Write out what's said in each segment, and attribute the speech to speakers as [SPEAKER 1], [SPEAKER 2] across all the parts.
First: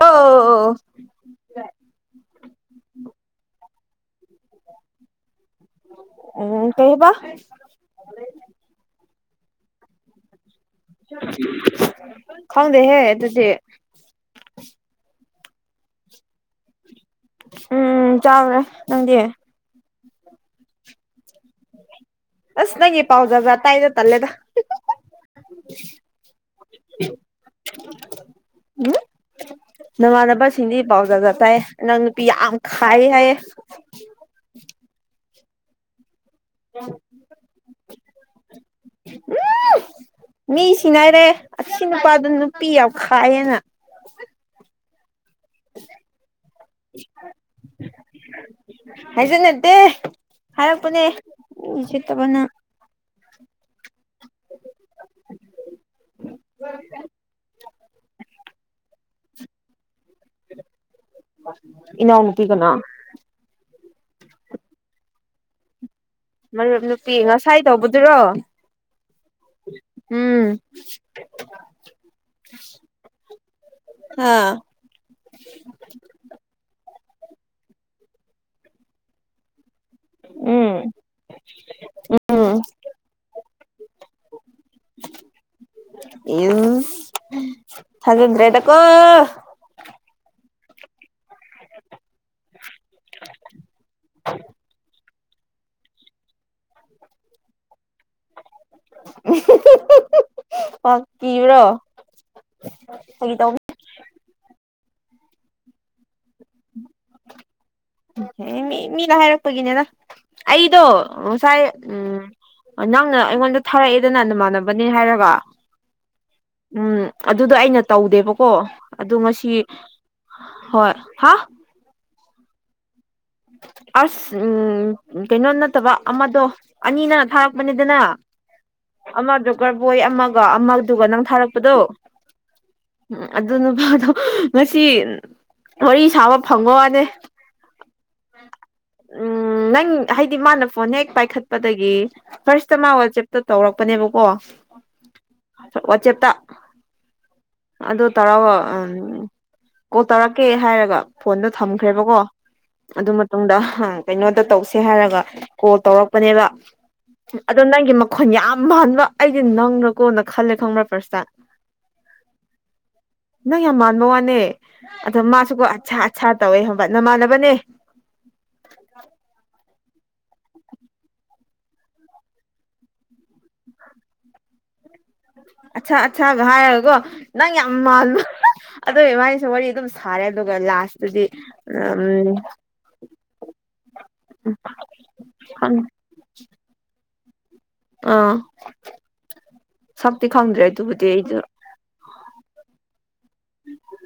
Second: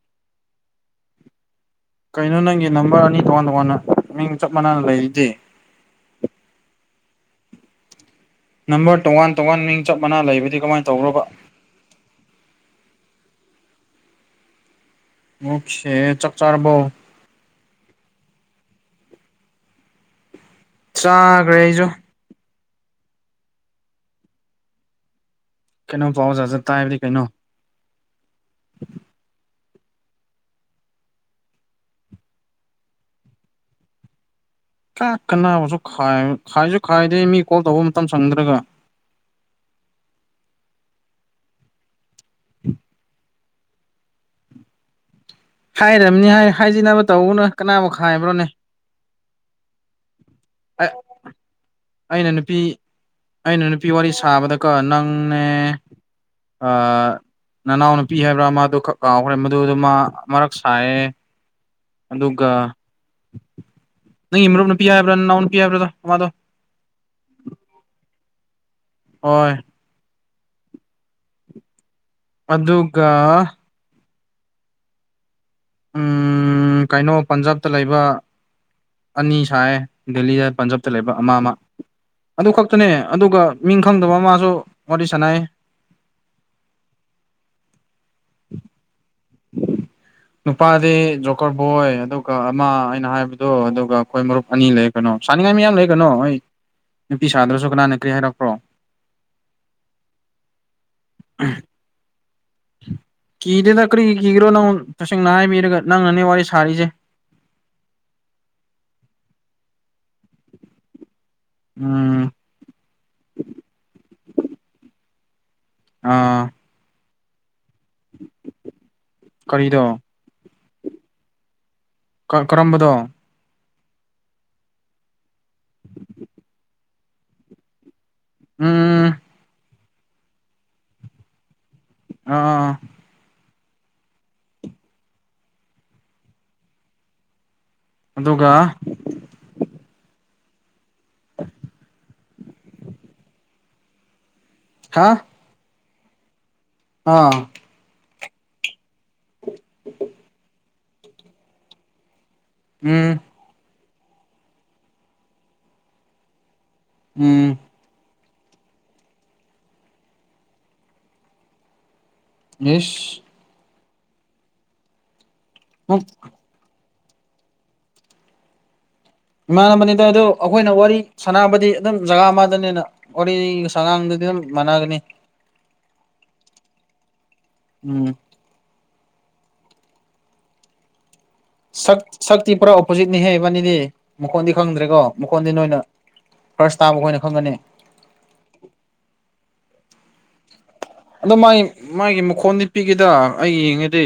[SPEAKER 1] ꯑꯣ
[SPEAKER 2] ꯀꯩꯅꯣ ꯅꯪꯒꯤ ꯅꯝꯕꯔ ꯑꯅꯤ ꯇꯣꯉꯥꯟ ꯇꯣꯉꯥꯟꯅ ꯃꯤꯡ ꯆꯞ ꯃꯥꯟꯅ ꯂꯩꯔꯤꯗꯤ
[SPEAKER 1] ꯑꯣ ꯀꯩꯕ
[SPEAKER 2] ꯅꯝꯕꯔ ꯇꯣꯉꯥꯟ ꯇꯣꯉꯥꯟ ꯃꯤꯡꯆꯞ ꯃꯅꯥ ꯂꯩꯕꯗꯤ ꯀꯃꯥꯏꯅ ꯇꯧꯕ꯭ꯔꯕ
[SPEAKER 1] ꯈꯪꯗꯦꯍꯦ ꯑꯗꯨꯗꯤ
[SPEAKER 2] ꯑꯣꯀꯦ ꯆꯥꯛ ꯆꯔꯕꯣ
[SPEAKER 1] ꯎꯝ ꯆꯥꯎꯔꯦ ꯅꯪꯗꯤ
[SPEAKER 2] ꯆꯥꯈ꯭ꯔꯦ ꯑꯩꯁꯨ
[SPEAKER 1] ꯑꯁ ꯅꯪꯒꯤ ꯄꯥꯎ ꯖꯠ ꯖꯠ ꯇꯥꯢꯗ ꯇꯜꯂꯦꯗ
[SPEAKER 2] ꯀꯩꯅꯣ ꯄꯥꯎ ꯖꯥꯠ ꯖꯥꯠ ꯇꯥꯢ ꯍꯥꯏꯕꯗꯤ ꯀꯩꯅꯣ
[SPEAKER 1] ꯎꯝ [inaudible] ꯅꯃꯥꯟꯅꯕꯁꯤꯡꯗꯤ ꯄꯥꯎ ꯖꯠ ꯖꯠ ꯇꯥꯏ ꯅꯪ ꯅꯨꯄꯤ ꯌꯥꯝ ꯈꯥꯏ ꯍꯥꯏꯌꯦ
[SPEAKER 2] ꯆ ꯀꯅꯥꯕꯁꯨ ꯈꯥꯏꯁꯨ ꯈꯥꯏꯗꯦ ꯃꯤ ꯀꯣꯜ ꯇꯧꯕ ꯃꯇꯝ ꯁꯪꯗ꯭ꯔꯒ
[SPEAKER 1] ꯃꯤ ꯁꯤꯅꯥꯔꯦ ꯑꯁꯤ ꯅꯨꯄꯥꯗꯨ ꯅꯨꯄꯤ ꯌꯥꯝ ꯈꯥꯏꯌꯦꯅ
[SPEAKER 2] ꯍꯥꯏꯔꯝꯅꯤ ꯍꯥꯏ ꯍꯥꯏꯖꯤꯟꯅꯕ ꯇꯧꯒꯅꯣ ꯀꯅꯥꯕꯨ ꯈꯥꯏꯕ꯭ꯔꯣꯅꯦ
[SPEAKER 1] ꯍꯥꯏꯖꯤꯟꯅꯇꯦ ꯍꯥꯏꯔꯛꯄꯅꯦ ꯃꯤ ꯎꯁꯤꯠꯇꯕ
[SPEAKER 2] ꯑꯩꯅ
[SPEAKER 1] ꯅꯪ
[SPEAKER 2] ꯅꯨꯄꯤ ꯑꯩꯅ ꯅꯨꯄꯤ ꯋꯥꯔꯤ ꯁꯥꯕꯗꯀꯣ ꯅꯪꯅꯦ ꯑꯥ ꯅꯅꯥꯎ ꯅꯨꯄꯤ ꯍꯥꯏꯕ꯭ꯔꯥ ꯑꯃꯥꯗꯨ ꯈꯛ ꯀꯥꯎꯈ꯭ꯔꯦ ꯑꯗꯨꯗꯨ ꯃ ꯃꯔꯛ ꯁꯥꯏꯌꯦ
[SPEAKER 1] ꯏꯅꯥꯎꯅꯨꯄꯤ
[SPEAKER 2] ꯑꯗꯨꯒ
[SPEAKER 1] ꯀꯅꯥ
[SPEAKER 2] ꯅꯪꯒꯤ ꯃꯔꯨꯞ ꯅꯨꯄꯤ ꯍꯥꯏꯕ꯭ꯔꯥ ꯅꯅꯥꯎ ꯅꯨꯄꯤ ꯍꯥꯏꯕ꯭ꯔꯗꯣ ꯑꯃꯥꯗꯣ
[SPEAKER 1] ꯃꯔꯨꯞ ꯅꯨꯄꯤ ꯉꯁꯥꯏ ꯇꯧꯕꯗꯨꯔꯣ
[SPEAKER 2] ꯍꯣꯢ
[SPEAKER 1] ꯎꯝ
[SPEAKER 2] ꯑꯗꯨꯒ
[SPEAKER 1] ꯍꯥ
[SPEAKER 2] ꯎ ꯀꯩꯅꯣ ꯄꯟꯖꯥꯕꯇ ꯂꯩꯕ ꯑꯅꯤ ꯁꯥꯏ ꯗꯦꯜꯂꯤꯗ
[SPEAKER 1] ꯎꯝ
[SPEAKER 2] ꯄꯟꯖꯥꯕꯇ ꯂꯩꯕ ꯑꯃ ꯑꯃ ꯑꯗꯨ
[SPEAKER 1] ꯎꯝ
[SPEAKER 2] ꯈꯛꯇꯅꯦ ꯑꯗꯨꯒ ꯃꯤꯡ ꯈꯪꯗꯕ ꯑꯃꯥꯁꯨ ꯋꯥꯔꯤ ꯁꯥꯟꯅꯩ
[SPEAKER 1] ꯢꯁ ꯊꯖꯗ꯭ꯔꯦꯗ ꯀꯣ
[SPEAKER 2] ꯅꯨꯄꯥꯗꯤ ꯖꯣꯀꯔ ꯕꯣꯏ ꯑꯗꯨꯒ ꯑꯃ ꯑꯩꯅ ꯍꯥꯏꯕꯗꯣ ꯑꯗꯨꯒ ꯑꯩꯈꯣꯏ ꯃꯔꯨꯞ ꯑꯅꯤ ꯂꯩ ꯀꯩꯅꯣ ꯁꯥꯅꯤꯡꯉꯥꯏ ꯃꯌꯥꯝ ꯂꯩ ꯀꯩꯅꯣ ꯍꯣꯏ ꯅꯨꯄꯤ ꯁꯥꯗ꯭ꯔꯁꯨ ꯀꯅꯥꯅ ꯀꯔꯤ ꯍꯥꯏꯔꯛꯄ꯭ꯔꯣ
[SPEAKER 1] ꯄ ꯀꯤꯕ꯭ꯔꯣ ꯇ [inaudible]
[SPEAKER 2] ꯀꯤꯗꯦꯗ ꯀꯔꯤ ꯀꯤꯒꯦꯔꯣ ꯅꯪ ꯇꯁꯦꯡꯅ ꯍꯥꯏꯕꯤꯔꯒ ꯅꯪꯅꯅꯦ ꯋꯥꯔꯤ ꯁꯥꯔꯤꯁꯦ
[SPEAKER 1] ꯎꯍꯦ ꯃꯤ ꯃꯤꯅ ꯍꯥꯏꯔꯛꯄꯅꯤꯗ ꯑꯩꯗꯣ ꯉꯁꯥꯏ ꯎꯝ ꯅꯪꯅ ꯑꯩꯉꯣꯟꯗ ꯊꯥꯔꯛꯑꯦꯗꯅ ꯅꯃꯥꯟꯅꯕꯅꯦ ꯍꯥꯏꯔꯒ
[SPEAKER 2] ꯑꯥ
[SPEAKER 1] ꯎꯝ ꯑꯗꯨꯗꯣ ꯑꯩꯅ ꯇꯧꯗꯦꯕꯀꯣ ꯑꯗꯨ ꯉꯁꯤ
[SPEAKER 2] ꯀꯔꯤꯗꯣ
[SPEAKER 1] ꯍꯣꯏ ꯍꯥ
[SPEAKER 2] ꯀꯔꯝꯕꯅꯣ
[SPEAKER 1] ꯑꯁ ꯎꯝ ꯀꯩꯅꯣ ꯅꯠꯇꯕ ꯑꯃꯗꯣ ꯑꯅꯤꯅ ꯊꯥꯔꯛꯄꯅꯤꯗꯅ
[SPEAKER 2] ꯎꯝ
[SPEAKER 1] ꯑꯃꯗꯨ ꯖꯣꯀꯔꯕꯣꯏ ꯑꯃꯒ ꯑꯃꯗꯨꯒ ꯅꯪ ꯊꯥꯔꯛꯄꯗꯣ
[SPEAKER 2] ꯑꯥ
[SPEAKER 1] ꯎꯝ ꯑꯗꯨ ꯅꯨꯄꯥꯗꯣ ꯉꯁꯤ ꯋꯥꯔꯤ ꯁꯥꯕ ꯐꯪꯕꯩ ꯋꯥꯅꯦ
[SPEAKER 2] ꯑꯗꯨꯒ
[SPEAKER 1] ꯎꯝ ꯅꯪ ꯍꯥꯏꯗꯤ ꯃꯥꯅ ꯐꯣꯟ ꯍꯦꯛ ꯄꯥꯏꯈꯠꯄꯗꯒꯤ ꯐꯥꯔꯁꯇ ꯃꯥ ꯋꯥꯆꯦꯞꯇ ꯇꯧꯔꯛꯄꯅꯦꯕꯀꯣ
[SPEAKER 2] ꯍꯥ
[SPEAKER 1] ꯋꯥ ꯆꯦꯞꯇ
[SPEAKER 2] ꯑꯥ
[SPEAKER 1] ꯑꯗꯨ ꯇꯔ ꯀꯣꯜ ꯇꯥꯔꯛꯀꯦ ꯍꯥꯏꯔꯒ ꯐꯣꯟꯗꯣ ꯊꯝꯈ꯭ꯔꯦꯕꯀꯣ
[SPEAKER 2] ꯎꯝ
[SPEAKER 1] ꯑꯗꯨ ꯃꯇꯨꯡꯗ ꯀꯩꯅꯣꯗ ꯇꯧꯁꯦ ꯍꯥꯏꯔꯒ ꯀꯣꯜ ꯇꯧꯔꯛꯄꯅꯦꯕ
[SPEAKER 2] ꯎꯝ
[SPEAKER 1] ꯑꯗꯣ ꯅꯪꯒꯤ ꯃꯈꯣꯟ ꯌꯥꯝ ꯃꯥꯟꯕ ꯑꯩꯗꯤ ꯅꯪꯔ ꯀꯣꯅ ꯈꯜꯂꯦ ꯈꯪꯕ꯭ꯔ ꯄ꯭ꯔꯁꯇ
[SPEAKER 2] ꯏꯁ
[SPEAKER 1] ꯅꯪ ꯌꯥꯝ ꯃꯥꯟꯕ ꯋꯥꯅꯦ ꯑꯗꯣ ꯃꯥꯁꯨꯀꯣ ꯑꯠꯁꯥ ꯑꯠꯁꯥ ꯇꯧꯋꯦ ꯍꯕꯠ ꯅꯃꯥꯟꯅꯕꯅꯦ [inaudible]
[SPEAKER 2] ꯏꯃꯥꯟꯅꯕꯅꯤꯗ ꯑꯣ ꯑꯩꯈꯣꯏꯅ ꯋꯥꯔꯤ ꯁꯥꯟꯅꯕꯗꯤ ꯑꯗꯨꯝ ꯖꯒꯥ ꯑꯃꯗꯅꯤꯅ ꯋꯥꯔꯤ ꯁꯉꯥꯡꯗꯨꯗꯤ ꯑꯗꯨꯝ ꯃꯥꯟꯅꯒꯅꯤ
[SPEAKER 1] ꯑꯠꯆꯥꯥ ꯑꯠꯆꯥꯥ ꯍꯥꯏꯚꯥꯏꯀꯣ ꯅꯪ ꯌꯥꯝ
[SPEAKER 2] ꯎꯝ
[SPEAKER 1] ꯃꯥꯜꯂꯣ ꯑꯗꯨꯕꯥꯅꯤꯁꯨ ꯋꯥꯔꯤ ꯑꯗꯨꯝ ꯁꯥꯔꯦ ꯑꯗꯨꯒ ꯂꯥꯁꯇꯗꯤ
[SPEAKER 2] ꯁꯛ
[SPEAKER 1] ꯎꯝ
[SPEAKER 2] ꯁꯛꯇꯤ ꯄꯨꯔꯥ ꯑꯣꯄꯣꯖꯤꯠꯅꯤꯍꯦꯕꯥꯅꯤꯗꯤ ꯃꯈꯣꯟꯗꯤ ꯈꯪꯗ꯭ꯔꯦꯀꯣ ꯃꯈꯣꯟꯗꯤ
[SPEAKER 1] ꯈꯪ
[SPEAKER 2] ꯅꯣꯏꯅ ꯐꯔꯁ ꯇꯥꯕ ꯑꯩꯈꯣꯏꯅ ꯈꯪꯒꯅꯤ
[SPEAKER 1] ꯑꯥ ꯁꯛꯇꯤ ꯈꯪꯗ꯭ꯔꯦ ꯑꯗꯨꯕꯨꯗꯤ
[SPEAKER 2] ꯑꯗꯣ
[SPEAKER 1] ꯑꯩꯁꯨ
[SPEAKER 2] ꯃꯥꯒꯤ ꯃꯥꯒꯤ ꯃꯈꯣꯟꯗꯤꯄꯤꯒꯦꯗ ꯑꯩ ꯌꯦꯡꯉꯗꯤ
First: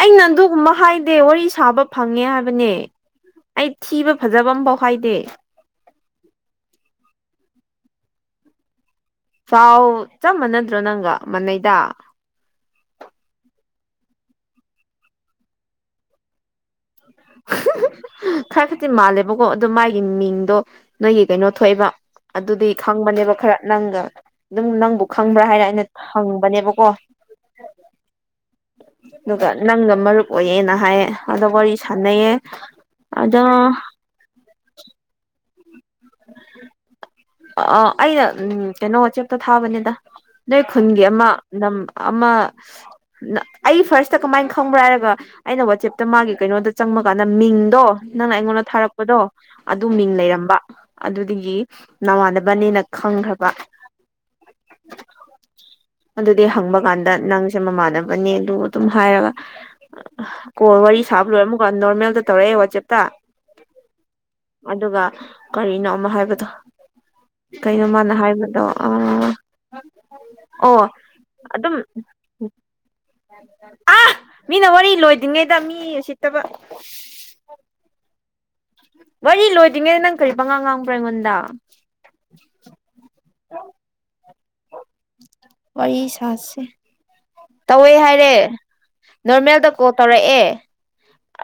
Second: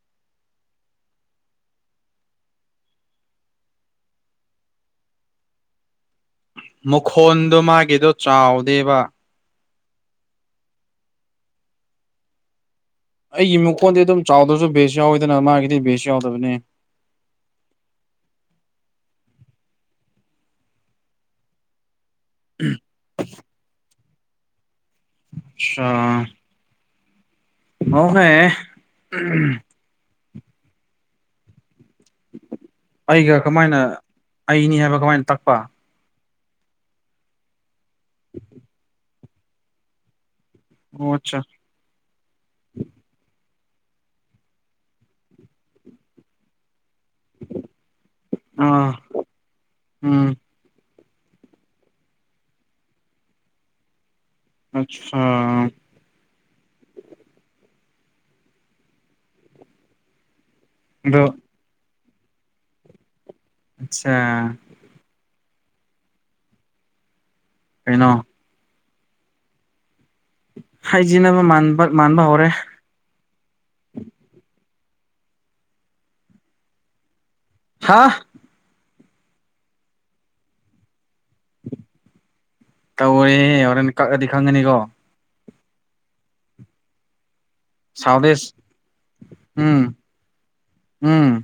[SPEAKER 1] ꯑꯩꯅ ꯑꯗꯨꯒꯨꯝꯕ ꯍꯥꯏꯗꯦ ꯋꯥꯔꯤ ꯁꯥꯕ ꯐꯪꯉꯦ ꯍꯥꯏꯕꯅꯦ ꯑꯩ ꯊꯤꯕ ꯐꯖꯕ ꯑꯃꯐꯥꯎ ꯍꯥꯏꯗꯦ
[SPEAKER 2] ꯃꯈꫭꯟꯗꯣ ꯃꯥꯒꯤꯗꯣ ꯆꯥꯎꯗꯦꯕ
[SPEAKER 1] ꯆꯥꯎ ꯆꯞꯃꯥꯟ ꯑꯗꯨ꯭ꯔꯣ ꯅꯪꯒ ꯃꯅꯩꯗ
[SPEAKER 2] ꯑꯩꯒꯤ ꯃꯀꯣꯟꯗꯤ ꯑꯗꯨꯝ ꯆꯥꯎꯗ꯭ꯔꯁꯨ ꯕꯦꯁ ꯌꯥꯎꯋꯤꯗꯅ ꯃꯥꯒꯤꯗꯤ ꯕꯦꯁ ꯌꯥꯎꯗꯕꯅꯤ
[SPEAKER 1] ꯈꯔ ꯈꯛꯇꯤ ꯃꯥꯜꯂꯦꯕꯀꯣ ꯑꯗꯨ ꯃꯥꯒꯤ ꯃꯤꯡꯗꯣ ꯅꯣꯏꯒꯤ ꯀꯩꯅꯣ ꯊꯣꯛꯑꯦꯕ ꯑꯗꯨꯗꯤ ꯈꯪꯕꯅꯦꯕ ꯈꯔ ꯅꯪꯒ ꯑꯗꯨꯝ ꯅꯪꯕꯨ ꯈꯪꯕ꯭ꯔꯥ ꯍꯥꯏꯅ ꯑꯩꯅ
[SPEAKER 2] ꯑꯆꯥ
[SPEAKER 1] ꯍꯪꯕꯅꯦꯕꯀꯣ
[SPEAKER 2] ꯑꯣꯍꯦ
[SPEAKER 1] ꯑꯗꯨꯒ ꯅꯪꯒ ꯃꯔꯨꯞ ꯑꯣꯏꯌꯦꯅ ꯍꯥꯏꯌꯦ ꯑꯗ ꯋꯥꯔꯤ ꯁꯥꯟꯅꯩꯌꯦ
[SPEAKER 2] ꯑꯩꯒ
[SPEAKER 1] ꯑꯗꯣ
[SPEAKER 2] ꯀꯃꯥꯏꯅ ꯑꯩꯅꯤ ꯍꯥꯏꯕ ꯀꯃꯥꯏꯅ ꯇꯛꯄ
[SPEAKER 1] ꯑ ꯑꯩꯅ ꯎ ꯀꯩꯅꯣ ꯋꯥꯆꯦꯞꯇ ꯊꯥꯕꯅꯤꯗ ꯅꯣꯏ ꯈꯨꯟꯒꯤ
[SPEAKER 2] ꯑꯣ
[SPEAKER 1] ꯑꯃ
[SPEAKER 2] ꯑꯠꯆꯥ
[SPEAKER 1] ꯅꯝ ꯑꯃ ꯑꯩ ꯐꯥꯔꯁꯇ ꯀꯃꯥꯏꯅ ꯈꯪꯕ꯭ꯔꯥ ꯍꯥꯏꯔꯒ ꯑꯩꯅ ꯋꯥꯆꯦꯞꯇ ꯃꯥꯒꯤ ꯀꯩꯅꯣꯗ ꯆꯪꯕꯀꯥꯟꯗ ꯃꯤꯡꯗꯣ ꯅꯪꯅ ꯑꯩꯉꯣꯟꯗ
[SPEAKER 2] ꯑꯥ
[SPEAKER 1] ꯊꯥꯔꯛꯄꯗꯣ ꯑꯗꯨ ꯃꯤꯡ
[SPEAKER 2] ꯎꯝ
[SPEAKER 1] ꯂꯩꯔꯝꯕ ꯑꯗꯨꯗꯒꯤ ꯅꯃꯥꯟꯅꯕꯅꯦꯅ ꯈꯪꯈ꯭ꯔꯕ
[SPEAKER 2] ꯑꯆꯥꯥ
[SPEAKER 1] ꯑꯗꯨꯗꯤ ꯍꯪꯕ ꯀꯥꯟꯗ ꯅꯪꯁꯦ ꯃꯃꯥꯟꯅꯕꯅꯦ ꯑꯗꯨ ꯑꯗꯨꯝ ꯍꯥꯏꯔꯒ ꯀꯣ ꯋꯥꯔꯤ ꯁꯥꯕ
[SPEAKER 2] ꯑꯗꯣ
[SPEAKER 1] ꯂꯣꯏꯔꯦ ꯑꯃꯨꯛꯀ ꯅꯣꯔꯃꯦꯜꯗ ꯇꯧꯔꯛꯑꯦ ꯋꯥꯆꯦꯞꯇ
[SPEAKER 2] ꯑꯆꯥ
[SPEAKER 1] ꯑꯗꯨꯒ ꯀꯔꯤꯅꯣ ꯑꯃ ꯍꯥꯏꯕꯗꯣ ꯀꯩꯅꯣ ꯃꯥꯅ ꯍꯥꯏꯕꯗꯣ ꯑ ꯑꯣ
[SPEAKER 2] ꯍꯥꯏꯖꯤꯟꯅꯕ
[SPEAKER 1] ꯑꯗꯨꯝ
[SPEAKER 2] ꯃꯥꯟꯕ ꯃꯥꯟꯕ ꯍꯧꯔꯦ
[SPEAKER 1] ꯑ ꯃꯤꯅ ꯋꯥꯔꯤ ꯂꯣꯏꯗ꯭ꯔꯤꯉꯩꯗ ꯃꯤ ꯁꯤꯠꯇꯕ
[SPEAKER 2] ꯍꯥꯥ
[SPEAKER 1] ꯋꯥꯔꯤ ꯂꯣꯏꯗ꯭ꯔꯤꯉꯩꯗ ꯅꯪ ꯀꯔꯤ ꯄꯉꯥ ꯉꯥꯡꯕ꯭ꯔꯥ ꯑꯩꯉꯣꯟꯗ
[SPEAKER 2] ꯇꯧꯔꯦ ꯍꯣꯔꯦꯟ ꯀꯛꯑꯗꯤ ꯈꯪꯉꯅꯤꯀꯣ
[SPEAKER 1] ꯋꯥꯔꯤ ꯁꯥꯁꯦ ꯇꯧꯋꯦ ꯍꯥꯏꯔꯦ
[SPEAKER 2] ꯁꯥꯎꯗꯦꯁ
[SPEAKER 1] ꯅꯣꯔꯃꯦꯜꯗ ꯀꯣꯜ
[SPEAKER 2] ꯎꯝ
[SPEAKER 1] ꯇꯧꯔꯛꯑꯦ
[SPEAKER 2] ꯎꯝ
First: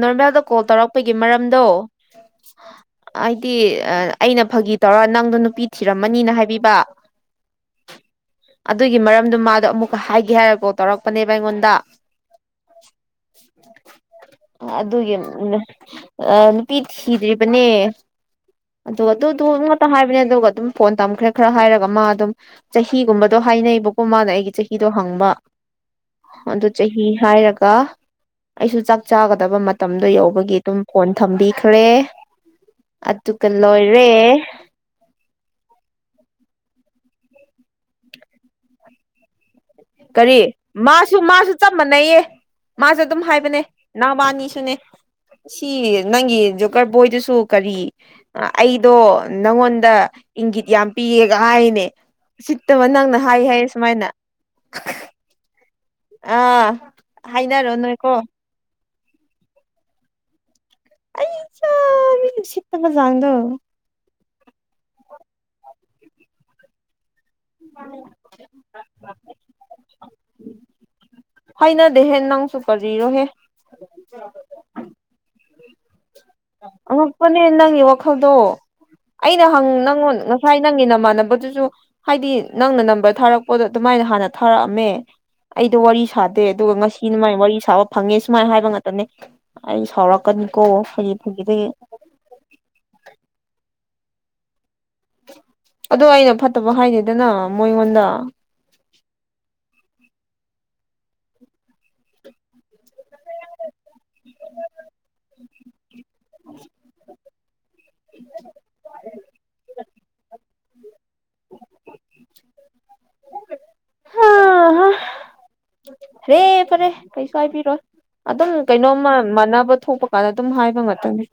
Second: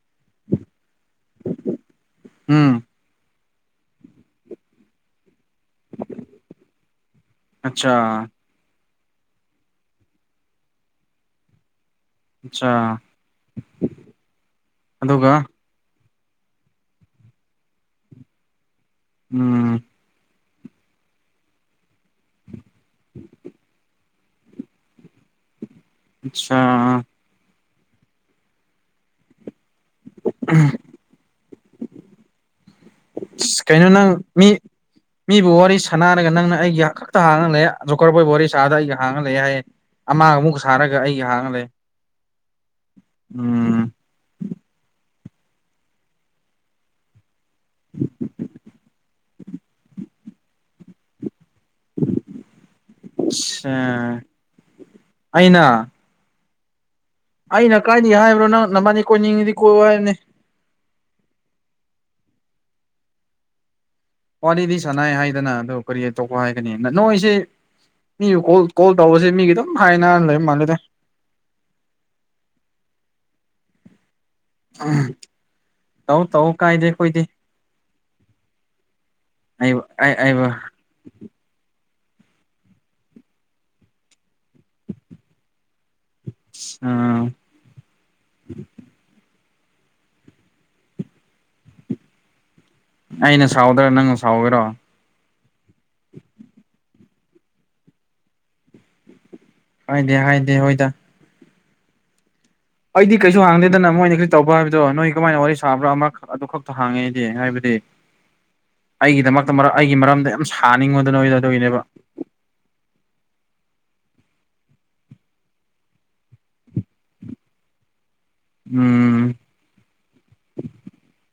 [SPEAKER 1] ꯅꯣꯔꯃꯦꯜꯗ ꯀꯣꯜ ꯇꯧꯔꯛꯄꯒꯤ ꯃꯔꯝꯗꯣ
[SPEAKER 2] ꯎꯝ
[SPEAKER 1] ꯍꯥꯏꯗꯤ ꯑꯩꯅ ꯐꯥꯒꯤ ꯇꯧꯔ ꯅꯪꯗꯣ ꯅꯨꯄꯤ ꯊꯤꯔꯝꯃꯅꯤꯅ ꯍꯥꯏꯕꯤꯕ
[SPEAKER 2] ꯑꯠꯆꯥ
[SPEAKER 1] ꯑꯗꯨꯒꯤ ꯃꯔꯝꯗꯣ ꯃꯥꯗꯣ ꯑꯃꯨꯛꯀ ꯍꯥꯏꯒꯦ ꯍꯥꯏꯔꯀꯣ ꯇꯧꯔꯛꯄꯅꯦꯕ ꯑꯩꯉꯣꯟꯗ
[SPEAKER 2] ꯑꯆꯥ
[SPEAKER 1] ꯑꯗꯨ [unintelligible]
[SPEAKER 2] ꯑꯗꯨꯒ
[SPEAKER 1] ꯅꯨꯄꯤ ꯊꯤꯗ꯭ꯔꯤꯕꯅꯦ ꯑꯗꯨꯒ ꯑꯗꯨꯗ
[SPEAKER 2] ꯎꯝ
[SPEAKER 1] ꯉꯥꯛꯇ ꯍꯥꯏꯕꯅꯦ ꯑꯗꯨꯒ ꯑꯗꯨꯝ ꯐꯣꯟ ꯇꯝꯈ꯭ꯔꯦ ꯈꯔ ꯍꯥꯏꯔꯒ ꯃꯥ ꯑꯗꯨꯝ ꯆꯍꯤꯒꯨꯝꯕꯗꯣ ꯍꯥꯏꯅꯩꯕꯀꯣ ꯃꯥꯅ ꯑꯩꯒꯤ ꯆꯍꯤꯗꯣ ꯍꯪꯕ
[SPEAKER 2] ꯑꯠꯁꯥ
[SPEAKER 1] ꯑꯗꯨ ꯆꯍꯤ ꯍꯥꯏꯔꯒ ꯑꯩꯁꯨ ꯆꯥꯛ ꯆꯥꯒꯗꯕ ꯃꯇꯝꯗꯣ ꯌꯧꯕꯒꯤ ꯑꯗꯨꯝ ꯐꯣꯟ ꯊꯝꯕꯤꯈ꯭ꯔꯦ ꯑꯗꯨꯒ
[SPEAKER 2] ꯑꯁ ꯀꯩꯅꯣ
[SPEAKER 1] ꯂꯣꯏꯔꯦ
[SPEAKER 2] ꯅꯪ [inaudible] ꯃꯤꯕꯨ ꯋꯥꯔꯤ ꯁꯥꯥꯟꯅꯔꯒ ꯅꯪꯅ ꯑꯩꯒꯤ ꯈꯛꯇ ꯍꯥꯡꯍꯜꯂꯦ ꯖꯣꯀꯔꯄꯣꯏꯕꯨ ꯋꯥꯔꯤ ꯁꯥꯗꯒ ꯑꯩꯒ ꯍꯥꯡꯍꯜꯂꯛ ꯍꯥꯏꯌꯦ ꯑꯃꯒ
[SPEAKER 1] ꯀꯔꯤ
[SPEAKER 2] ꯑꯃꯨꯛ ꯁꯥꯔꯒ
[SPEAKER 1] ꯃꯥꯁꯨ
[SPEAKER 2] ꯑꯩꯒ ꯍꯥꯡꯉ
[SPEAKER 1] ꯃꯥꯁꯨ
[SPEAKER 2] ꯂꯩ
[SPEAKER 1] ꯆꯞ ꯃꯥꯟꯅꯩꯌꯦ ꯃꯥꯁꯨ ꯑꯗꯨꯝ ꯆꯞ ꯍꯥꯏꯕꯅꯦ
[SPEAKER 2] ꯎꯝ
[SPEAKER 1] ꯅꯕꯥꯅꯤꯁꯨꯅꯦ ꯁꯤ ꯅꯪꯒꯤ ꯖꯣꯀꯔ ꯕꯣꯏꯗꯨꯁꯨ ꯀꯔꯤ ꯑꯩꯗꯣ ꯅꯪꯉꯣꯟꯗ ꯏꯪꯒꯤꯠ ꯌꯥꯝ ꯄꯤꯌꯦꯒ ꯍꯥꯏꯅꯦ ꯎꯁꯤꯠꯇꯕ ꯅꯪꯅ ꯍꯥꯏ ꯍꯥꯏꯌꯦ ꯁꯨꯃꯥꯏꯅ
[SPEAKER 2] ꯑꯁꯥ ꯑꯩꯅ
[SPEAKER 1] ꯑꯥ ꯍꯥꯏꯅꯔꯣ
[SPEAKER 2] ꯑꯩꯅ
[SPEAKER 1] ꯅꯣꯏꯀꯣ
[SPEAKER 2] ꯀꯥꯏꯗꯒꯤ ꯍꯥꯏꯕ꯭ꯔꯣ ꯅꯪ ꯅꯕꯥꯅꯤ ꯀꯣꯏꯅꯤꯡꯉꯗꯤ ꯀꯣꯏꯌꯣ ꯍꯥꯏꯕꯅꯦ
[SPEAKER 1] ꯑꯩꯆꯥ ꯃꯤ ꯎꯁꯤꯠꯇꯕ ꯖꯥꯡꯗꯣ
[SPEAKER 2] ꯋꯥꯔꯤꯗꯤ ꯁꯥꯟꯅꯥꯏ ꯍꯥꯏꯗꯅ ꯑꯗꯨ ꯀꯔꯤ ꯇꯣꯛꯄ ꯍꯥꯏꯒꯅꯤ ꯅꯣꯏꯁꯤ ꯃꯤ ꯀꯣꯜ ꯀꯣꯜ ꯇꯧꯕꯁꯦ ꯃꯤꯒꯤ ꯑꯗꯨꯝ ꯍꯥꯏꯅ ꯂꯩ ꯃꯥꯜꯂꯦꯗ
[SPEAKER 1] ꯍꯩꯅꯗꯦꯍꯦ ꯅꯪꯁꯨ ꯀꯔꯤꯔꯣꯍꯦ
[SPEAKER 2] [unintelligible] ꯇꯧ ꯇꯧ ꯀꯥꯏꯗꯦ ꯑꯩꯈꯣꯏꯗꯤ
[SPEAKER 1] ꯑꯉꯛꯄꯅꯤ ꯅꯪꯒꯤ ꯋꯥ ꯈꯜꯗꯣ ꯑꯩꯅ
[SPEAKER 2] ꯑꯩꯕꯨ
[SPEAKER 1] ꯍꯪ
[SPEAKER 2] ꯑꯩ
[SPEAKER 1] ꯅꯪꯉꯣꯟ
[SPEAKER 2] ꯑꯩꯕꯨ
[SPEAKER 1] ꯉꯁꯥꯏ ꯅꯪꯒꯤ ꯅꯃꯥꯟꯅꯕꯗꯨꯁꯨ ꯍꯥꯏꯗꯤ ꯅꯪꯅ ꯅꯝꯕꯔ ꯊꯥꯔꯛꯄꯗꯣ ꯑꯗꯨꯃꯥꯏꯅ ꯍꯥꯟꯅ ꯊꯥꯔꯛꯑꯝꯃꯦ ꯑꯩꯗꯣ ꯋꯥꯔꯤ ꯁꯥꯗꯦ ꯑꯗꯨꯒ ꯉꯁꯤꯅꯦ
[SPEAKER 2] ꯎꯝ
[SPEAKER 1] ꯃꯥꯏ ꯋꯥꯔꯤ ꯁꯥꯕ ꯐꯪꯉꯦ ꯁꯨꯃꯥꯏꯅ ꯍꯥꯏꯕ ꯉꯥꯛꯅꯦ ꯑꯩ ꯁꯥꯎꯔꯛꯀꯅꯤꯀꯣ ꯐꯒꯤ ꯐꯒꯤꯗꯒꯤ
[SPEAKER 2] ꯑꯩꯅ ꯁꯥꯎꯗ꯭ꯔꯥ ꯅꯪꯅ ꯁꯥꯎꯒꯔꯣ
[SPEAKER 1] ꯑꯗꯣ ꯑꯩꯅ ꯐꯠꯇꯕ ꯍꯥꯏꯗꯦꯗꯅ ꯃꯣꯏꯉꯣꯟꯗ
[SPEAKER 2] ꯍꯥꯏꯗꯦ ꯍꯥꯏꯗꯦ ꯍꯣꯏꯗ ꯑꯩꯗꯤ ꯀꯩꯁꯨ ꯍꯪꯗꯦꯗꯅ ꯃꯣꯏꯅ ꯀꯔꯤ ꯇꯧꯕ ꯍꯥꯏꯕꯗꯣ ꯅꯣꯏ ꯀꯃꯥꯏꯅ ꯋꯥꯔꯤ ꯁꯥꯕ꯭ꯔꯥ ꯑꯃ ꯑꯗꯨ ꯈꯛꯇ ꯍꯥꯡꯉꯦ ꯍꯥꯏꯕꯗꯤ ꯑꯩꯒꯤꯗꯃꯛꯇ ꯑꯩꯒꯤ ꯃꯔꯝꯗ ꯌꯥꯝ ꯁꯥꯅꯤꯡꯉꯣꯗꯨ ꯅꯣꯏꯗꯨ ꯑꯗꯨꯒꯤꯅꯦꯕ
[SPEAKER 1] ꯍ꯭ꯔꯦ ꯐꯔꯦ ꯀꯩꯁꯨ ꯍꯥꯏꯕꯤꯔꯣꯏ ꯑꯗꯨꯝ ꯀꯩꯅꯣꯝꯃ
[SPEAKER 2] ꯎꯝ
[SPEAKER 1] ꯃꯥꯟꯅꯕ ꯊꯣꯛꯄ ꯀꯥꯟꯗ ꯑꯗꯨꯝ ꯍꯥꯏꯕ ꯉꯛꯇꯅꯦ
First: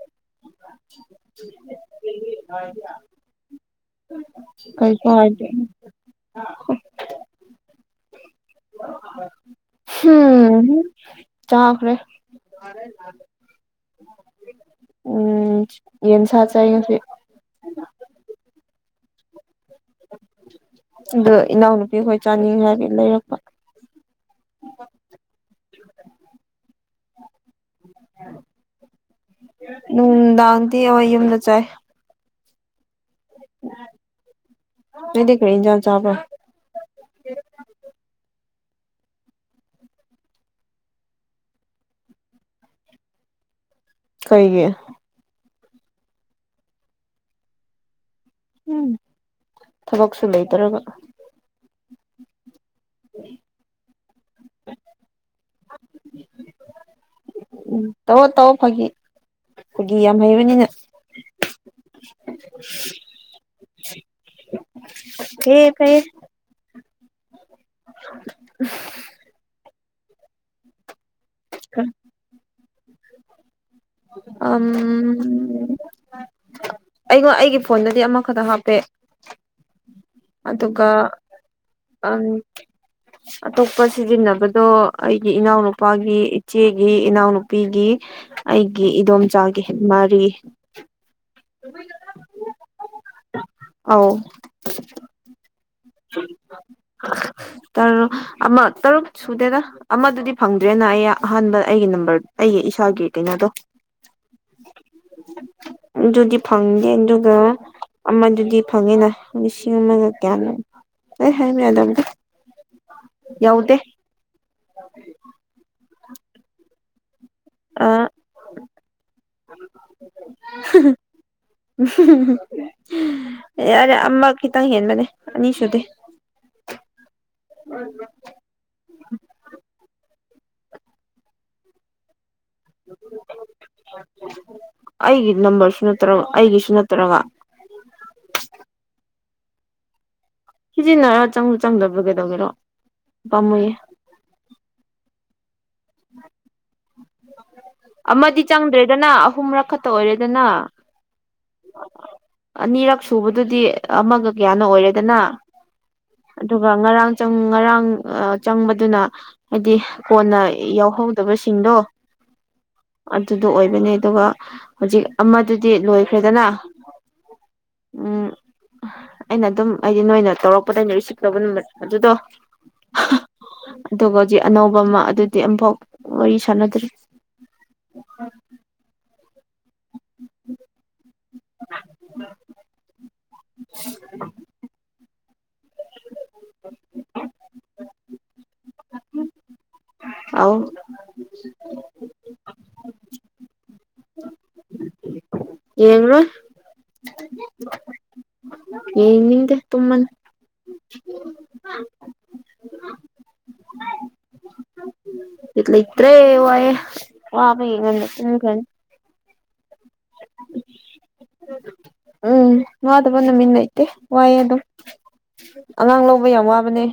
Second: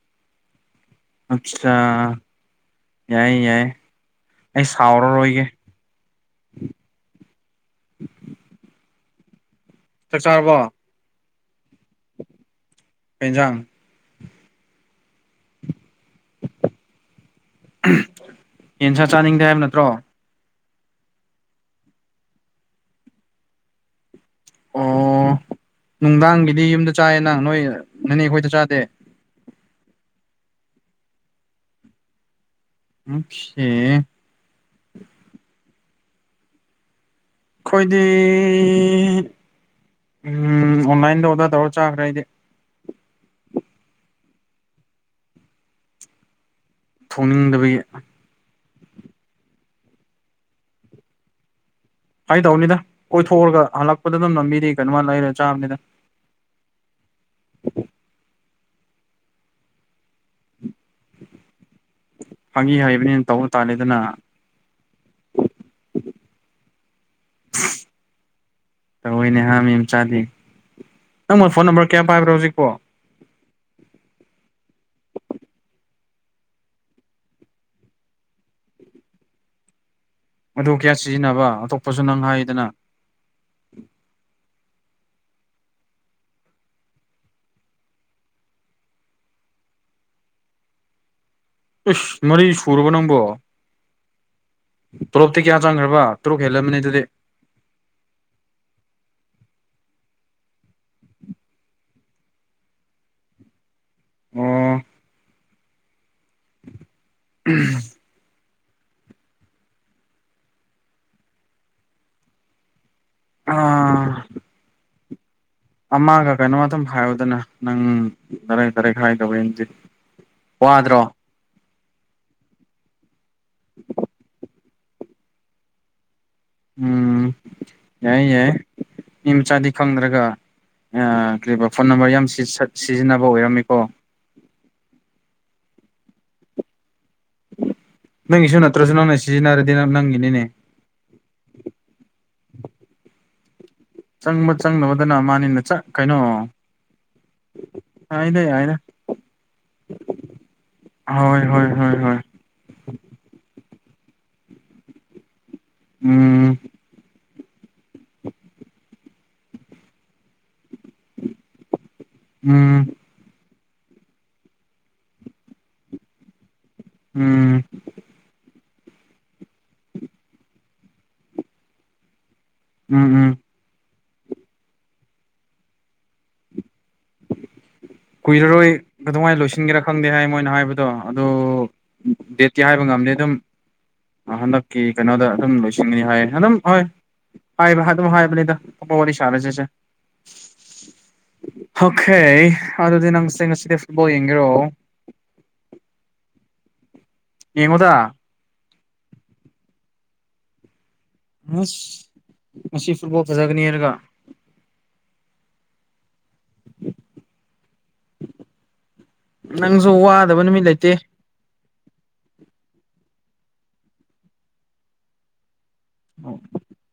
[SPEAKER 2] ꯑꯠꯆꯥ ꯌꯥꯏ ꯌꯥꯏ ꯑꯩ
[SPEAKER 1] ꯀꯩꯁꯨ
[SPEAKER 2] ꯁꯥꯎꯔꯔꯣꯏꯒꯦ
[SPEAKER 1] ꯍꯥꯏꯗꯦ
[SPEAKER 2] ꯆꯥꯛ ꯆꯥꯔꯕꯣ
[SPEAKER 1] [unintelligible] ꯆꯥꯈ꯭ꯔꯦ
[SPEAKER 2] ꯀꯩ ꯌꯦꯟꯖꯥꯡ
[SPEAKER 1] ꯎꯝ ꯌꯦꯟꯁꯥ ꯆꯥꯏ ꯉꯥꯁꯤ
[SPEAKER 2] [unintelligible] ꯌꯦꯟꯁꯥ ꯆꯥꯅꯤꯡꯗꯦ ꯍꯥꯏꯕ ꯅꯠꯇ꯭ꯔꯣ
[SPEAKER 1] ꯑꯗꯣ ꯏꯅꯥꯎꯅꯨꯄꯤ ꯈꯣꯏ ꯆꯥꯅꯤꯡꯉꯤ ꯍꯥꯏꯕꯩ ꯂꯩꯔꯛꯄ
[SPEAKER 2] ꯑꯣ ꯅꯨꯡꯗꯥꯡꯒꯤꯗꯤ ꯌꯨꯝꯗ ꯆꯥꯏꯌꯦ ꯅꯪ ꯅꯣꯏ ꯅꯅꯦ ꯑꯩꯈꯣꯏꯗ ꯆꯥꯗꯦ
[SPEAKER 1] ꯅꯨꯡꯗꯥꯡꯗꯤ ꯍꯣꯏ ꯌꯨꯝꯗ ꯆꯥꯏ
[SPEAKER 2] ꯎꯝꯈꯦ
[SPEAKER 1] ꯅꯣꯏꯗꯤ ꯀꯔꯤ ꯏꯟꯖꯥꯡ ꯆꯥꯕ꯭ꯔ
[SPEAKER 2] ꯑꯩꯈꯣꯏꯗꯤ ꯑꯣꯟꯂꯥꯏꯟꯗ ꯑꯣꯗꯔ ꯇꯧꯔ ꯆꯥꯈ꯭ꯔ ꯑꯩꯗꯤ
[SPEAKER 1] ꯀꯩꯒꯤ
[SPEAKER 2] ꯊꯣꯡꯅꯤꯡꯗꯕꯒꯤ
[SPEAKER 1] ꯎꯝ ꯊꯕꯛꯁꯨ ꯂꯩꯇ꯭ꯔꯒ
[SPEAKER 2] ꯐꯥꯒꯤ ꯇꯧꯅꯤꯗ ꯀꯣꯏꯊꯣꯛꯎꯔꯒ ꯍꯜꯂꯛꯄꯗ ꯑꯗꯨꯝ ꯂꯜꯕꯤꯗꯩ ꯀꯩꯅꯣꯃ ꯂꯩꯔ ꯆꯥꯕꯅꯤꯗ
[SPEAKER 1] ꯎꯝ ꯇꯧꯑꯣ ꯇꯧꯑꯣ ꯐꯥꯒꯤ ꯐꯒꯤ ꯌꯥꯝ ꯍꯩꯕꯅꯤꯅ
[SPEAKER 2] ꯐꯥꯒꯤ ꯍꯩꯕꯅꯤꯅ ꯇꯧꯕ ꯇꯥꯔꯦꯗꯅ
[SPEAKER 1] ꯐꯩꯌꯦ ꯐꯩꯌꯦ
[SPEAKER 2] ꯇꯧꯋꯦꯅꯦꯍꯥꯥ ꯃꯤ ꯃꯆꯥꯗꯤ ꯅꯪꯕꯣ ꯐꯣꯟ ꯅꯝꯕꯔ ꯀꯌꯥ ꯄꯥꯏꯕ꯭ꯔꯣ ꯍꯧꯖꯤꯛꯄꯣ
[SPEAKER 1] ꯑꯝ ꯑꯩꯉꯣ ꯑꯩꯒꯤ ꯐꯣꯟꯗꯗꯤ ꯑꯃꯈꯛꯇ ꯍꯥꯞꯄꯦ
[SPEAKER 2] ꯑꯗꯨ
[SPEAKER 1] ꯑꯗꯨꯒ
[SPEAKER 2] ꯀꯌꯥ ꯁꯤꯖꯤꯟꯅꯕ ꯑꯇꯣꯞꯄꯁꯨ
[SPEAKER 1] ꯑꯝ
[SPEAKER 2] ꯅꯪ ꯍꯥꯏꯗꯅ
[SPEAKER 1] ꯑꯇꯣꯞꯄ ꯁꯤꯖꯤꯟꯅꯕꯗꯣ ꯑꯩꯒꯤ ꯏꯅꯥꯎꯅꯨꯄꯥꯒꯤ ꯏꯆꯦꯒꯤ ꯏꯅꯥꯎꯅꯨꯄꯤꯒꯤ ꯑꯩꯒꯤ ꯏꯗꯣꯝꯆꯥꯒꯤ ꯃꯔꯤ
[SPEAKER 2] ꯏꯁ ꯃꯔꯤ ꯁꯨꯔꯕ ꯅꯪꯕꯣ
[SPEAKER 1] ꯑꯧ
[SPEAKER 2] ꯇꯣꯂꯣꯞꯇꯤ ꯀꯌꯥ ꯆꯪꯈ꯭ꯔꯕ ꯇꯔꯨꯛ ꯍꯦꯜꯂꯝꯅꯤ ꯑꯗꯨꯗꯤ
[SPEAKER 1] ꯇꯔꯨꯛ ꯑꯃ ꯇꯔꯨꯛ ꯁꯨꯗꯦꯗ ꯑꯃꯗꯨꯗꯤ ꯐꯪꯗ꯭ꯔꯦꯅ ꯑꯩ ꯑꯍꯥꯟꯕ ꯑꯩꯒꯤ ꯅꯝꯕꯔ ꯑꯩꯒꯤ ꯏꯁꯥꯒꯤ ꯀꯩꯅꯣꯗꯣ
[SPEAKER 2] ꯑꯣ
[SPEAKER 1] ꯑꯗꯨꯗꯤ ꯐꯪꯗꯦ ꯑꯗꯨꯒ ꯑꯃꯗꯨꯗꯤ ꯐꯪꯉꯤꯅꯦ ꯂꯤꯁꯤꯡ ꯑꯃꯒ ꯀꯌꯥꯅꯣ [unintelligible] ꯌꯥꯎꯗꯦ
[SPEAKER 2] ꯑꯥ ꯑꯃꯥꯒ ꯀꯩꯅꯣ ꯑꯗꯨꯝ ꯍꯥꯏꯌꯨꯗꯅ ꯅꯪ
[SPEAKER 1] ꯑ
[SPEAKER 2] ꯀꯗꯥꯏ ꯀꯗꯥꯏ ꯍꯥꯏꯗꯣꯏꯅꯣ ꯋꯥꯗ꯭ꯔꯣ
[SPEAKER 1] ꯎꯝ ꯌꯥꯔꯦ ꯑꯃ ꯈꯤꯇꯪ ꯍꯦꯟꯕꯅꯦ ꯑꯅꯤ ꯁꯨꯗꯦ
[SPEAKER 2] ꯎꯝ ꯌꯥꯏꯌꯦ ꯌꯥꯏꯌꯦ ꯃꯤ ꯃꯆꯥꯗꯤ ꯈꯪꯗ꯭ꯔꯒ ꯑꯥ ꯀꯔꯤꯕ ꯐꯣꯟ ꯅꯝꯕꯔ ꯌꯥꯝ ꯁꯤ ꯁꯠ ꯁꯤꯖꯤꯟꯅꯕ ꯑꯣꯏꯔꯝꯅꯤꯀꯣ
[SPEAKER 1] ꯑꯩꯒꯤ ꯅꯝꯕꯔꯁꯨ ꯅꯠꯇ꯭ꯔꯒ ꯑꯩꯒꯤꯁꯨ ꯅꯠꯇ꯭ꯔꯒ
[SPEAKER 2] ꯅꯪꯒꯤꯁꯨ ꯅꯠꯇ꯭ꯔꯁꯨ ꯅꯪꯅ ꯁꯤꯖꯤꯟꯅꯔꯗꯤ ꯅꯪꯒꯤꯅꯤꯅꯦ
[SPEAKER 1] ꯁꯤꯖꯤꯟꯅꯔ ꯆꯪꯖꯨ ꯆꯪꯗꯕꯗꯣ ꯀꯩꯗꯧꯒꯦꯔꯣ ꯄꯥꯝꯃꯨꯌꯦ
[SPEAKER 2] ꯆꯪꯕ ꯆꯪꯗꯕꯗꯨꯅ ꯑꯃꯅꯤꯅ ꯆꯥ ꯀꯩꯅꯣ ꯌꯥꯏꯗ
[SPEAKER 1] ꯑꯃꯗꯤ
[SPEAKER 2] ꯌꯥꯏꯗ
[SPEAKER 1] ꯆꯪꯗ꯭ꯔꯦꯗꯅ ꯑꯍꯨꯝꯔꯛ ꯈꯛꯇ ꯑꯣꯏꯔꯦꯗꯅ
[SPEAKER 2] ꯍꯣꯏ ꯍꯣꯏ ꯍꯣꯏ ꯍꯣꯏ
[SPEAKER 1] ꯑꯅꯤꯔꯛ ꯁꯨꯕꯗꯨꯗꯤ ꯑꯃꯒ ꯀꯌꯥꯅꯣ ꯑꯣꯏꯔꯦꯗꯅ
[SPEAKER 2] ꯎꯝ
[SPEAKER 1] ꯑꯗꯨꯒ ꯉꯔꯥꯡ ꯆꯪ ꯉꯔꯥꯡ ꯆꯪꯕꯗꯨꯅ ꯍꯥꯏꯗꯤ ꯀꯣꯟꯅ ꯌꯥꯎꯍꯧꯗꯕꯁꯤꯡꯗꯣ
[SPEAKER 2] ꯎꯝ
[SPEAKER 1] ꯑꯗꯨꯗꯣ ꯑꯣꯏꯕꯅꯦ ꯑꯗꯨꯒ ꯍꯧꯖꯤꯛ ꯑꯃꯗꯨꯗꯤ ꯂꯣꯏꯈ꯭ꯔꯦꯗꯅ
[SPEAKER 2] ꯎꯝ
[SPEAKER 1] ꯎꯝ ꯑꯩꯅ ꯑꯗꯨꯝ ꯍꯥꯏꯗꯤ ꯅꯣꯏꯅ ꯇꯧꯔꯛꯄꯗꯩ ꯑꯩꯅ ꯔꯤꯁꯤꯞ ꯇꯧꯔꯛꯄ ꯅꯝꯕꯔꯗꯣ ꯑꯗꯨꯗꯣ
[SPEAKER 2] ꯎꯝ ꯎꯝ
[SPEAKER 1] ꯑꯗꯨꯒ ꯍꯧꯖꯤꯛ ꯑꯅꯧꯕ ꯑꯃ ꯑꯗꯨꯗꯤ ꯑꯝꯐꯥꯎ ꯋꯥꯔꯤ ꯁꯥꯟꯅꯗꯔ꯭ꯤ
[SPEAKER 2] ꯀꯨꯏꯔꯔꯣꯏ ꯀꯩꯗꯧꯉꯩ ꯂꯣꯏꯁꯤꯟꯒꯦꯔ ꯈꯪꯗꯦ ꯍꯥꯏ ꯃꯣꯏꯅ ꯍꯥꯏꯕꯗꯣ ꯑꯗꯨ ꯗꯦꯠꯇꯤ ꯍꯥꯏꯕ ꯉꯝꯗꯦ ꯑꯗꯨꯝ ꯍꯟꯗꯛꯀꯤ ꯀꯩꯅꯣꯗ ꯑꯗꯨꯝ ꯂꯣꯏꯁꯤ ꯅꯤ ꯍꯥꯏ ꯑꯗꯨꯝ ꯍꯥꯏꯕ ꯑꯗꯨꯝ ꯍꯥꯏꯕꯅꯤꯗ ꯑꯇꯣꯞꯄ ꯋꯥꯔꯤ ꯁꯥꯔꯁꯤꯁꯦ
[SPEAKER 1] ꯑꯥꯎ
[SPEAKER 2] ꯑꯣꯈꯦ ꯑꯗꯨꯗꯤ ꯅꯪꯁꯦ ꯉꯥꯁꯤꯗꯤ ꯐꯨꯠꯕꯣꯜ ꯌꯦꯡꯒꯦꯔꯣ
[SPEAKER 1] ꯌꯦꯡꯔꯣꯏ
[SPEAKER 2] ꯌꯦꯡꯉꯨꯗ
[SPEAKER 1] ꯌꯦꯡꯅꯤꯡꯗꯦ ꯇꯨꯝꯃꯅꯤ
[SPEAKER 2] ꯑꯁ ꯃꯁꯤ ꯐꯨꯠꯕꯣꯜ ꯐꯖꯒꯅꯤ ꯍꯥꯏꯔꯒ
[SPEAKER 1] ꯕꯤꯠ ꯂꯩꯇ꯭ꯔꯦ ꯋꯥꯌꯦ ꯋꯥꯕꯒꯤ ꯉꯟꯅ ꯇꯨꯝꯈ꯭ꯔꯅꯤ
[SPEAKER 2] ꯅꯪꯁꯨ ꯋꯥꯗꯕ ꯅꯨꯃꯤꯠ ꯂꯩꯇꯦ
[SPEAKER 1] ꯎꯝ ꯋꯥꯗꯕ ꯅꯨꯃꯤꯠ ꯂꯩꯇꯦ ꯋꯥꯏꯌꯦ ꯑꯗꯨꯝ ꯑꯉꯥꯡ ꯂꯧꯕ ꯌꯥꯝ ꯋꯥꯕꯅꯦ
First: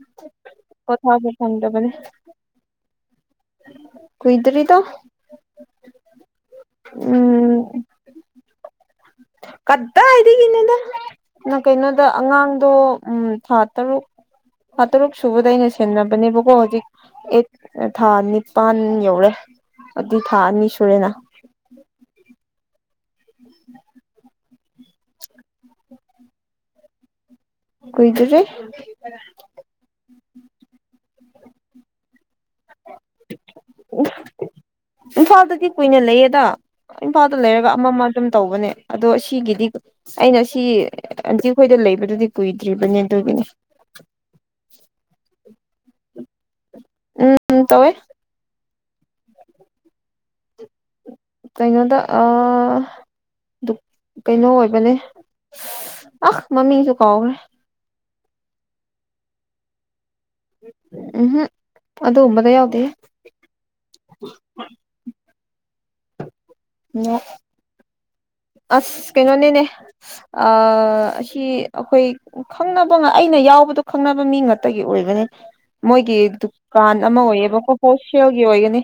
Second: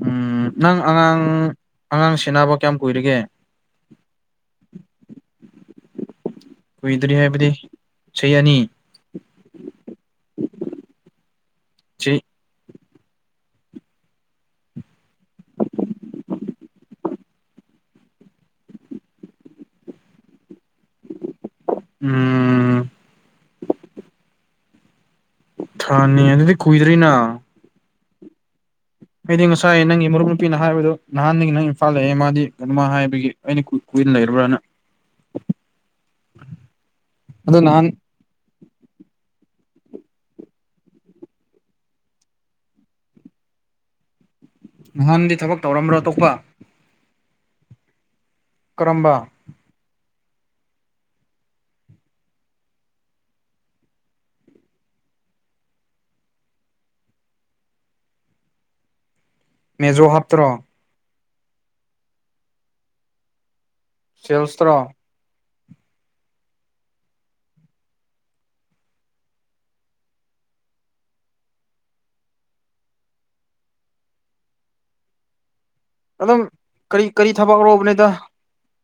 [SPEAKER 2] ꯎꯝ ꯅꯪ ꯑꯉꯥꯡ
[SPEAKER 1] ꯄꯣꯊꯥꯕ ꯐꯪꯗꯕꯅꯦ
[SPEAKER 2] ꯑꯉꯥꯡ ꯁꯦꯟꯅꯕ ꯀꯌꯥꯝ ꯀꯨꯏꯔꯒꯦ
[SPEAKER 1] ꯀꯨꯏꯗ꯭ꯔꯤꯗ
[SPEAKER 2] ꯀꯨꯏꯗ꯭ꯔꯤ ꯍꯥꯏꯕꯗꯤ
[SPEAKER 1] ꯎꯝ
[SPEAKER 2] ꯆꯍꯤ ꯑꯅꯤ
[SPEAKER 1] ꯀꯗꯥꯏꯗꯒꯤꯅꯣꯗꯥ ꯅ ꯀꯩꯅꯣꯗ
[SPEAKER 2] ꯆꯍꯤ
[SPEAKER 1] ꯑꯉꯥꯡꯗꯣ ꯎꯝ ꯊꯥ ꯇꯔꯨꯛ ꯊꯥ ꯇꯔꯨꯛ ꯁꯨꯕꯗꯩ ꯑꯩꯅ ꯁꯦꯟꯅꯕꯅꯦꯕꯀꯣ ꯍꯧꯖꯤꯛ ꯑꯦ ꯊꯥ ꯅꯤꯄꯥꯟ ꯌꯧꯔꯦ ꯑꯗꯨꯏ ꯊꯥ ꯑꯅꯤ ꯁꯨꯔꯦꯅ
[SPEAKER 2] ꯎꯝ
[SPEAKER 1] ꯎꯝ
[SPEAKER 2] ꯊꯅꯤ ꯑꯗꯨꯗꯤ ꯀꯨꯏꯗ꯭ꯔꯤꯅ
[SPEAKER 1] ꯀꯣꯏꯗꯔꯦ
[SPEAKER 2] ꯑꯩꯗꯤ ꯉꯁꯥꯏ ꯅꯪꯒꯤ ꯃꯔꯨꯞ ꯅꯨꯄꯤꯅ ꯍꯥꯏꯕꯗꯨꯣ ꯅꯍꯥꯟꯗꯒꯤ ꯅꯪ ꯏꯝꯐꯥꯜ ꯂꯩꯑꯦ ꯃꯥꯗꯤ ꯀꯃ ꯍꯥꯏꯕꯒꯤ ꯑꯩꯅ ꯀꯨꯏꯅ ꯂꯩꯔꯕ꯭ꯔꯅ
[SPEAKER 1] ꯏꯝꯐꯥꯜꯗꯗꯤ ꯀꯨꯏꯅ ꯂꯩꯌꯦꯗ ꯏꯝꯐꯥꯜꯗ
[SPEAKER 2] ꯑꯗꯣ
[SPEAKER 1] ꯂꯩꯔꯒ
[SPEAKER 2] ꯅꯍꯥꯟ
[SPEAKER 1] ꯑꯃ ꯑꯃ ꯑꯗꯨꯝ ꯇꯧꯕꯅꯦ ꯑꯗꯣ ꯁꯤꯒꯤꯗꯤ ꯑꯩꯅ ꯁꯤ ꯑꯟꯇꯤ ꯑꯩꯈꯣꯏꯗ ꯂꯩꯕꯗꯨꯗꯤ ꯀꯨꯏꯗ꯭ꯔꯤꯕꯅꯦ ꯑꯗꯨꯒꯤꯅꯦ
[SPEAKER 2] ꯅꯍꯥꯟꯗꯤ ꯊꯕꯛ ꯇꯧꯔꯝꯕ꯭ꯔꯣ ꯑꯇꯣꯞꯄ
[SPEAKER 1] ꯎꯝ ꯇꯋ
[SPEAKER 2] ꯀꯔꯝꯕ
[SPEAKER 1] ꯀꯩꯅꯣꯗ ꯀꯩꯅꯣ ꯑꯣꯏꯕꯅꯦ ꯑꯍ ꯃꯝꯃꯤꯁꯨ ꯀꯥꯎꯒꯦ
[SPEAKER 2] ꯃꯦꯖꯣ ꯍꯥꯞꯇ꯭ꯔꯣ
[SPEAKER 1] ꯎꯝꯝ ꯑꯗꯨ ꯎꯝꯕꯗ ꯌꯥꯎꯗ
[SPEAKER 2] ꯁꯦꯜꯁꯇ꯭ꯔꯣ
[SPEAKER 1] ꯑꯣ ꯑꯁ ꯀꯩꯅꯣꯅꯦꯅꯦ ꯑ ꯍ ꯍꯈꯣꯏ ꯎ ꯈꯪꯅꯕ ꯑꯩꯅ ꯌꯥꯎꯕꯗꯣ ꯈꯪꯅꯕ ꯃꯤ ꯉꯥꯛꯇꯒꯤ ꯑꯣꯏꯕꯅꯤ ꯃꯣꯏꯒꯤ
[SPEAKER 2] ꯑꯗꯨꯝ
[SPEAKER 1] ꯗꯨꯀꯥꯟ
[SPEAKER 2] ꯀꯔꯤ
[SPEAKER 1] ꯑꯃ
[SPEAKER 2] ꯀꯔꯤ ꯊꯕꯛ
[SPEAKER 1] ꯑꯣꯏꯌꯦꯕꯀꯣ ꯄꯣꯜ
[SPEAKER 2] ꯔꯣꯕꯅꯤꯗ
[SPEAKER 1] ꯑꯣꯏꯒꯅꯤ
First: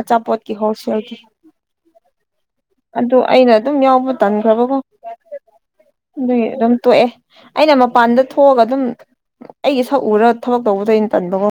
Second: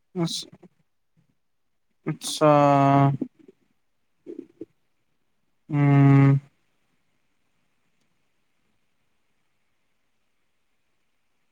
[SPEAKER 1] ꯑꯆꯥꯄꯣꯠꯀꯤ ꯍꯣꯜꯁꯦꯜꯒꯤ
[SPEAKER 2] ꯑꯆꯥ
[SPEAKER 1] ꯑꯗꯨ ꯑꯩꯅ ꯑꯗꯨꯝ ꯌꯥꯎꯕ ꯇꯟꯈ꯭ꯔꯕꯀꯣ
[SPEAKER 2] ꯎꯝ
[SPEAKER 1] ꯑꯗꯨ ꯑꯗꯨꯝ ꯇꯣꯛꯑꯦ ꯑꯩꯅ ꯃꯄꯥꯟꯗ ꯊꯣꯛꯑꯒ ꯑꯗꯨꯝ ꯑꯩꯒꯤ ꯁꯛꯎꯔ ꯊꯕꯛ ꯇꯧꯕꯗ ꯑꯩꯅ ꯇꯟꯕꯒꯨꯝ